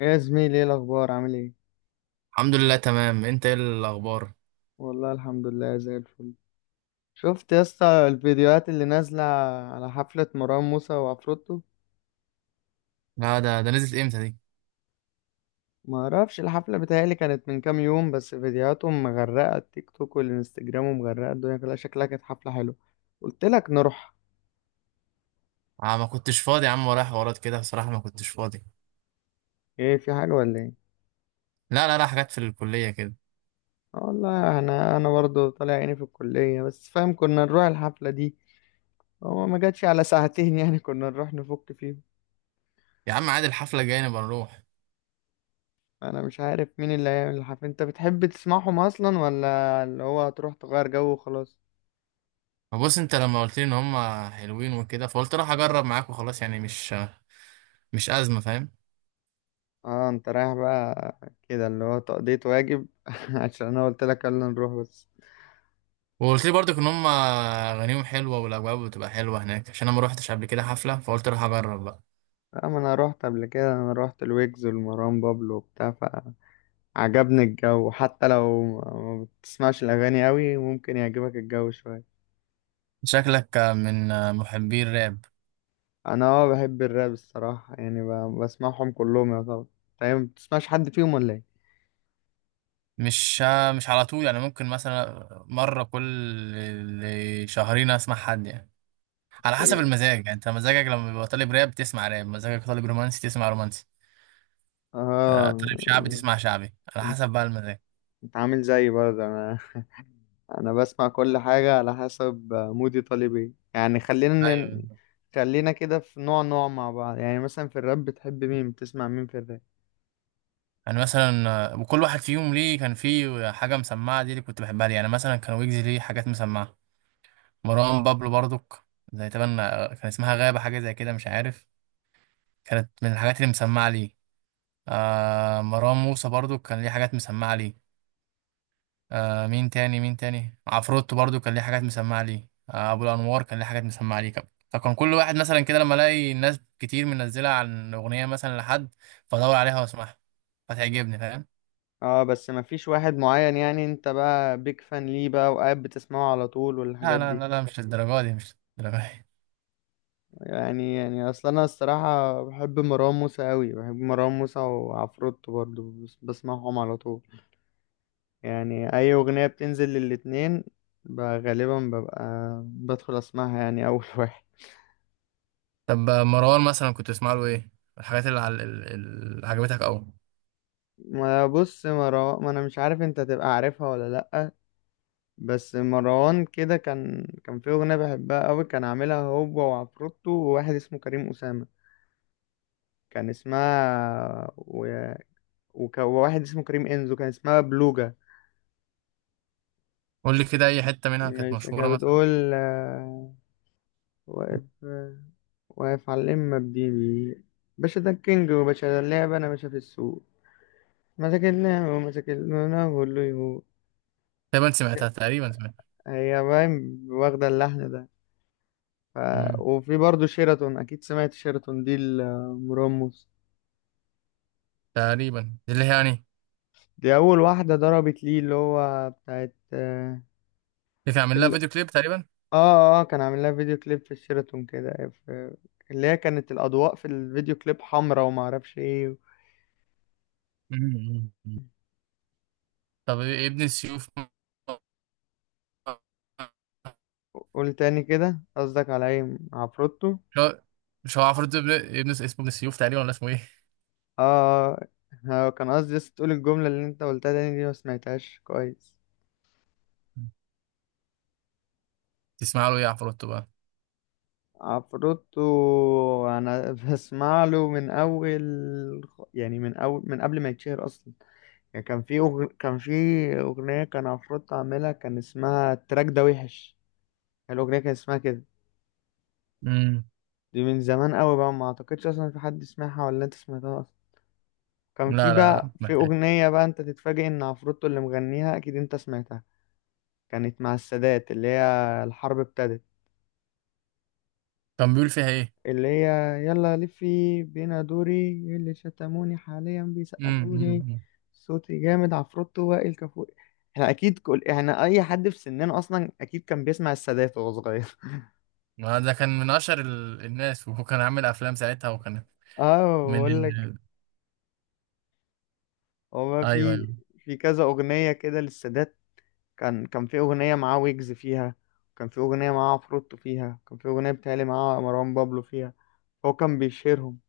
يا زميلي، ايه الاخبار؟ عامل ايه؟ الحمد لله تمام، انت ايه الاخبار؟ والله الحمد لله زي الفل. شفت يا اسطى الفيديوهات اللي نازله على حفله مروان موسى وعفروتو؟ لا، ده نزلت امتى دي؟ ما اعرفش، الحفله بتهيالي كانت من كام يوم، بس فيديوهاتهم مغرقه التيك توك والانستجرام ومغرقه الدنيا كلها. شكلها كانت حفله حلوه. قلت لك نروح. آه، ما كنتش فاضي يا عم، ورايا حوارات كده. بصراحه ما كنتش فاضي. ايه، في حاجه ولا ايه؟ لا، لا، لا، حاجات في الكليه كده. آه والله، انا برضه طالع عيني في الكليه، بس فاهم كنا نروح الحفله دي. هو ما جاتش على ساعتين يعني كنا نروح نفك فيهم. يا عم عادي، الحفله الجايه نبقى نروح. انا مش عارف مين اللي هيعمل الحفلة، انت بتحب تسمعهم اصلا ولا اللي هو هتروح تغير جو وخلاص؟ ما بص، انت لما قلت لي ان هم حلوين وكده، فقلت راح اجرب معاك وخلاص. يعني مش ازمه، فاهم؟ اه، انت رايح بقى كده اللي هو تقضية واجب عشان انا قلت لك يلا نروح بس. وقلت لي برضك ان هم اغانيهم حلوه، والاجواء بتبقى حلوه هناك، عشان انا ما روحتش قبل كده حفله، فقلت راح اجرب بقى. لا، ما انا روحت قبل كده، انا روحت الويجز والمروان بابلو وبتاع. فعجبني الجو، حتى لو ما بتسمعش الاغاني قوي ممكن يعجبك الجو شوية. شكلك من محبي الراب. انا بحب الراب الصراحة، يعني بسمعهم كلهم يا طبعا. طيب، ما بتسمعش حد فيهم ولا مش مش على طول، يعني ممكن مثلا مرة كل شهرين اسمع حد يعني، على حسب ايه؟ المزاج. يعني انت مزاجك لما بيبقى طالب راب تسمع راب، مزاجك طالب رومانسي تسمع رومانسي. آه، اه، طالب شعبي تسمع شعبي، على انت حسب بقى المزاج. انت عامل زيي برضه. انا انا بسمع كل حاجة على حسب مودي طالب ايه. يعني ايوه، بالظبط. خلينا كده في نوع نوع مع بعض. يعني مثلا في الراب بتحب مين، بتسمع مين في الراب؟ يعني مثلا وكل واحد فيهم ليه كان فيه حاجة مسمعة، دي اللي كنت بحبها ليه. يعني مثلا كان ويجز ليه حاجات مسمعة، مروان بابلو برضك، زي تبان كان اسمها غابة، حاجة زي كده مش عارف، كانت من الحاجات اللي مسمعة ليه. مروان موسى برضو كان ليه حاجات مسمعة ليه. مين تاني، مين تاني، عفروتو برضو كان ليه حاجات مسمعة ليه. أبو الأنوار كان ليه حاجات مسمعة ليه كمان. فكان كل واحد مثلا كده، لما ألاقي ناس كتير منزلة عن أغنية مثلا لحد، فأدور عليها وأسمعها فتعجبني، فاهم. اه، بس ما فيش واحد معين؟ يعني انت بقى بيك فان ليه بقى، وقاعد بتسمعه على طول لا، والحاجات لا، دي؟ لا، لا، مش للدرجة دي، مش للدرجة دي. يعني اصلا انا الصراحة بحب مروان موسى قوي، بحب مروان موسى وعفروتو برضه، بسمعهم على طول. يعني اي اغنية بتنزل للاتنين غالبا ببقى بدخل اسمعها يعني اول واحد. طب مروان مثلا كنت تسمع له إيه؟ الحاجات اللي, عل... ال- ال- اللي عجبتك أوي؟ ما بص، مروان، ما انا مش عارف انت تبقى عارفها ولا لأ، بس مروان كده كان في اغنية بحبها قوي. كان عاملها هو وعفروتو وواحد اسمه كريم أسامة. كان اسمها وواحد اسمه كريم انزو، كان اسمها بلوجا. قول لي كده أي حتة منها كانت مش كانت مشهورة مثلا. بتقول واقف، واقف على الإمة بديبي، باشا ده الكينج وباشا ده اللعبة، أنا باشا في السوق، ما تاكلنا وما تاكلنا وقول له يهو؟ تقريبا سمعتها، تقريبا سمعتها. هي باين واخدة اللحن ده. ف... مم. وفي برضه شيراتون، أكيد سمعت شيراتون دي المرمس. تقريبا دي اللي هي، يعني اللي دي أول واحدة ضربت ليه، اللي هو بتاعت كان عامل لها ال... فيديو كليب تقريبا. كان عامل لها فيديو كليب في الشيراتون كده اللي هي كانت الأضواء في الفيديو كليب حمرا وما أعرفش إيه. مم. طب إيه ابن السيوف؟ قول تاني كده، قصدك على إيه، عفروتو؟ مش هو مش هو عفروتو، ابن اسمه ابن السيوف تقريبا، ولا اسمه ايه؟ آه. كان قصدي بس تقول الجملة اللي أنت قلتها تاني، دي ما سمعتهاش كويس. تسمع له ايه عفروتو بقى؟ عفروتو انا بسمع له من اول، يعني من اول من قبل ما يتشهر اصلا. يعني كان في اغنيه كان عفروتو عاملها، كان اسمها التراك ده وحش. الاغنيه كان اسمها كده. امم. دي من زمان قوي بقى، ما اعتقدش اصلا في حد سمعها، ولا انت سمعتها اصلا؟ كان في لا، لا، لا، بقى في محتاج. اغنيه بقى انت تتفاجئ ان عفروتو اللي مغنيها، اكيد انت سمعتها. كانت مع السادات، اللي هي الحرب ابتدت. كان بيقول فيها ايه؟ اللي هي يلا لفي بينا دوري، إيه اللي شتموني حاليا امم. بيسقفولي، امم. صوتي جامد عفروتو وائل كفوري. احنا اكيد كل احنا، اي حد في سننا اصلا اكيد كان بيسمع السادات وهو صغير. ما ده كان من اشهر الناس، وهو كان عامل افلام ساعتها وكان اه، من بقول لك، ال... هو ايوه، ايوه. في كذا اغنيه كده للسادات. كان في اغنيه معاه ويجز فيها، كان في اغنيه معاه عفروتو فيها، كان في اغنيه بتهيألي معاه مروان بابلو فيها. هو كان بيشيرهم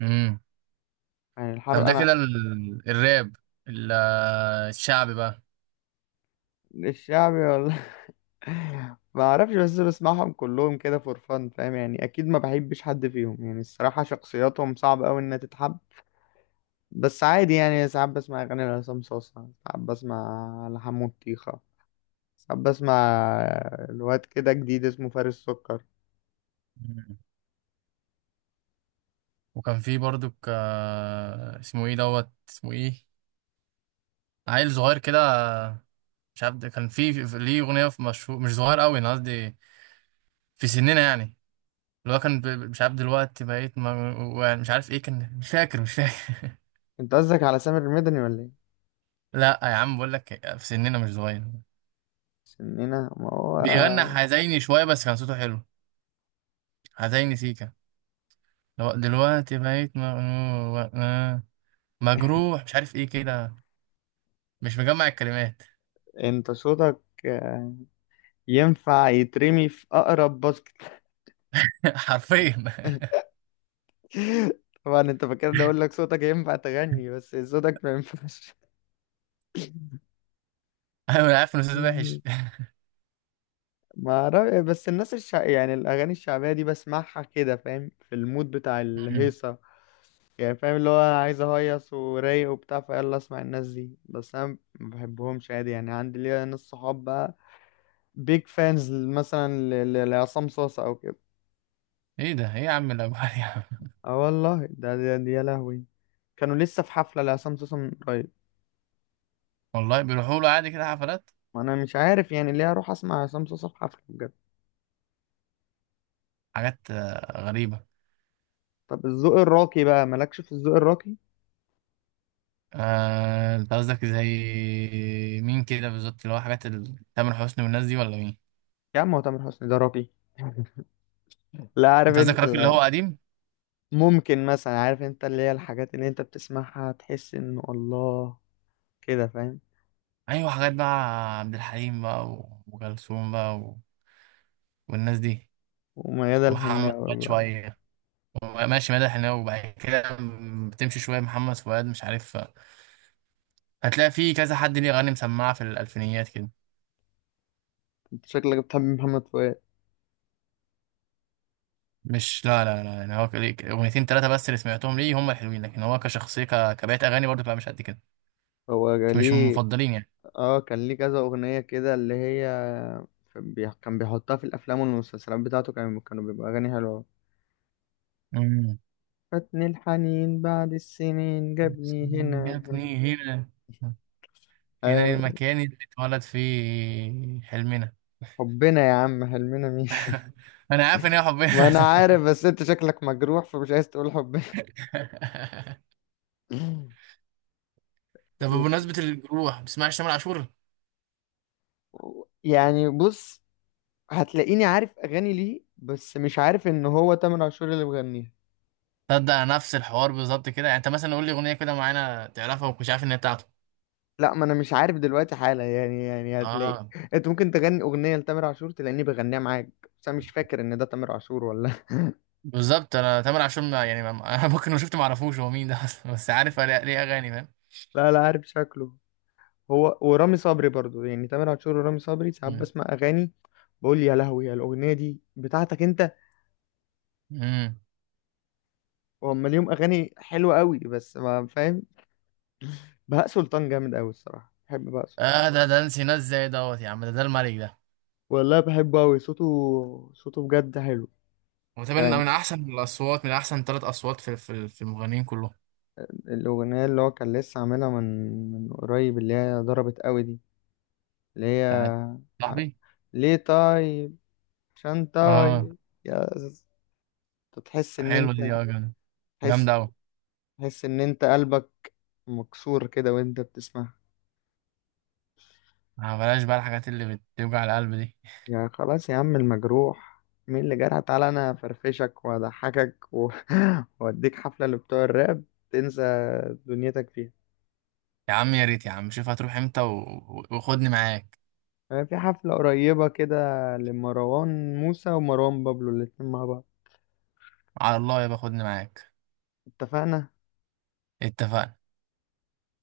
امم. يعني. طب الحر ده انا كده الراب، ال- الشعبي بقى. الشعبي ما اعرفش، بس بسمعهم كلهم كده فور فان، فاهم يعني؟ اكيد ما بحبش حد فيهم، يعني الصراحه شخصياتهم صعب قوي انها تتحب. بس عادي يعني، ساعات بسمع اغاني لعصام صاصا، ساعات بسمع لحمو الطيخه، ساعات بسمع الواد كده جديد اسمه فارس سكر. مم. وكان فيه برضو اسمه ايه، دوت، اسمه ايه؟ عيل صغير كده، مش عارف، ده كان ليه اغنيه، في مشهور، مش صغير قوي انا قصدي، في سننا يعني. اللي هو كان مش عارف، دلوقتي بقيت ما، يعني مش عارف ايه كان، مش فاكر، مش فاكر. انت قصدك على سامر المدني ولا ايه؟ لا يا عم، بقول لك في سننا، مش صغير. سننا، ما هو. بيغنى حزيني شويه، بس كان صوته حلو. حزيني سيكا. لو دلوقتي بقيت مجروح، مش عارف ايه كده، مش مجمع الكلمات. انت صوتك ينفع يترمي في اقرب باسكت. حرفيا طبعا انت فاكرني اقول لك صوتك ينفع تغني، بس صوتك ما ينفعش. انا عارف ان صوته وحش. ما أعرف- بس الناس يعني الاغاني الشعبيه دي بسمعها كده، فاهم؟ في المود بتاع الهيصه. يعني فاهم اللي هو انا عايز اهيص ورايق وبتاع، فيلا اسمع الناس دي، بس انا ما بحبهمش عادي. يعني عندي ليا ناس صحاب بقى بيج فانز مثلا لعصام صاصا او كده. ايه ده؟ ايه يا عم الاجوال يا عم؟ اه والله، ده يا لهوي، كانوا لسه في حفله لعصام صاصا من قريب. والله بيروحوا له عادي كده حفلات؟ وانا مش عارف يعني ليه اروح اسمع عصام صاصا في حفله بجد. حاجات غريبه. طب الذوق الراقي بقى، مالكش في الذوق الراقي؟ آه، انت قصدك زي مين كده بالظبط؟ اللي هو حاجات تامر حسني والناس دي، ولا مين؟ يا عم هو تامر حسني ده راقي؟ لا، عارف انت قصدك انت. الراجل اللي هو قديم. ممكن مثلا، عارف انت اللي هي الحاجات اللي انت بتسمعها تحس انه الله، كده فاهم؟ ايوه، حاجات بقى، عبد الحليم بقى و- وكلثوم بقى و... والناس دي، وميادة ومحمد الحناوي فؤاد بقى. شويه. ماشي، مدح الحناوي، وبعد كده بتمشي شويه محمد فؤاد، مش عارف، هتلاقي في كذا حد ليه اغاني مسمعه في الالفينيات كده. انت شكلك بتحب محمد فؤاد. مش لا، لا، لا، يعني هو ليه اغنيتين ثلاثه بس اللي سمعتهم ليه هم الحلوين، لكن هو كشخصيه كبقيه اغاني برضه بقى مش قد كده. هو مش من ليه. المفضلين. اه، كان ليه كذا اغنية كده اللي هي كان بيحطها في الافلام والمسلسلات بتاعته، كانوا بيبقى اغاني حلوة. يعني فاتني الحنين بعد السنين جابني هنا. جابني هنا، هنا ايوه. للمكان اللي اتولد فيه حلمنا. حبنا يا عم، حلمنا مين؟ انا عارف ان هي ما انا حبنا. عارف، بس انت شكلك مجروح فمش عايز تقول حبنا. طب وف- بمناسبة الجروح، ما بتسمعش تامر عاشور؟ يعني بص، هتلاقيني عارف اغاني ليه، بس مش عارف ان هو تامر عاشور اللي مغنيها. تصدق نفس الحوار بالظبط كده، يعني انت مثلا قول لي اغنية كده معينة تعرفها، ومش عارف ان هي بتاعته. لا، ما انا مش عارف دلوقتي حالا، يعني هتلاقي اه، انت ممكن تغني اغنيه لتامر عاشور تلاقيني بغنيها معاك، بس انا مش فاكر ان ده تامر عاشور ولا بالظبط، انا تامر عاشور ما يعني ما انا ممكن لو شفت ما اعرفوش هو مين ده اصلا، بس عارف ليه اغاني، فاهم. لا لا، عارف شكله. هو ورامي صبري برضو، يعني تامر عاشور ورامي صبري ساعات مم. بسمع اغاني، بقول يا لهوي، يا الاغنيه دي بتاعتك انت؟ مم. وهم ليهم اغاني حلوه قوي، بس ما فاهم. بهاء سلطان جامد قوي الصراحه، بحب بهاء سلطان. اه، ده نسي ناس زي دوت يا عم، ده الملك ده. والله بحبه قوي. صوته بجد حلو. وطبعا يعني من احسن الاصوات، من احسن 3 اصوات في المغنيين كلهم. الأغنية اللي هو كان لسه عاملها من قريب، اللي هي ضربت قوي دي، اللي هي بتاعت ع- صاحبي. ليه طيب؟ عشان اه، طيب يا ز- تحس إن حلوة دي. أنت، اه، جامدة، تحس جامدة أوي. تحس إن أنت قلبك مكسور كده وأنت بتسمعها. آه، بلاش بقى الحاجات اللي بتوجع القلب دي. يا خلاص يا عم، المجروح مين اللي جرح؟ تعالى أنا أفرفشك وأضحكك وأديك حفلة اللي بتوع الراب تنسى دنيتك فيها. يا عم يا ريت، يا عم شوف هتروح امتى وخدني معاك. أنا في حفلة قريبة كده لمروان موسى ومروان بابلو، الاتنين مع بعض. على الله يبقى خدني معاك. اتفقنا. اتفقنا.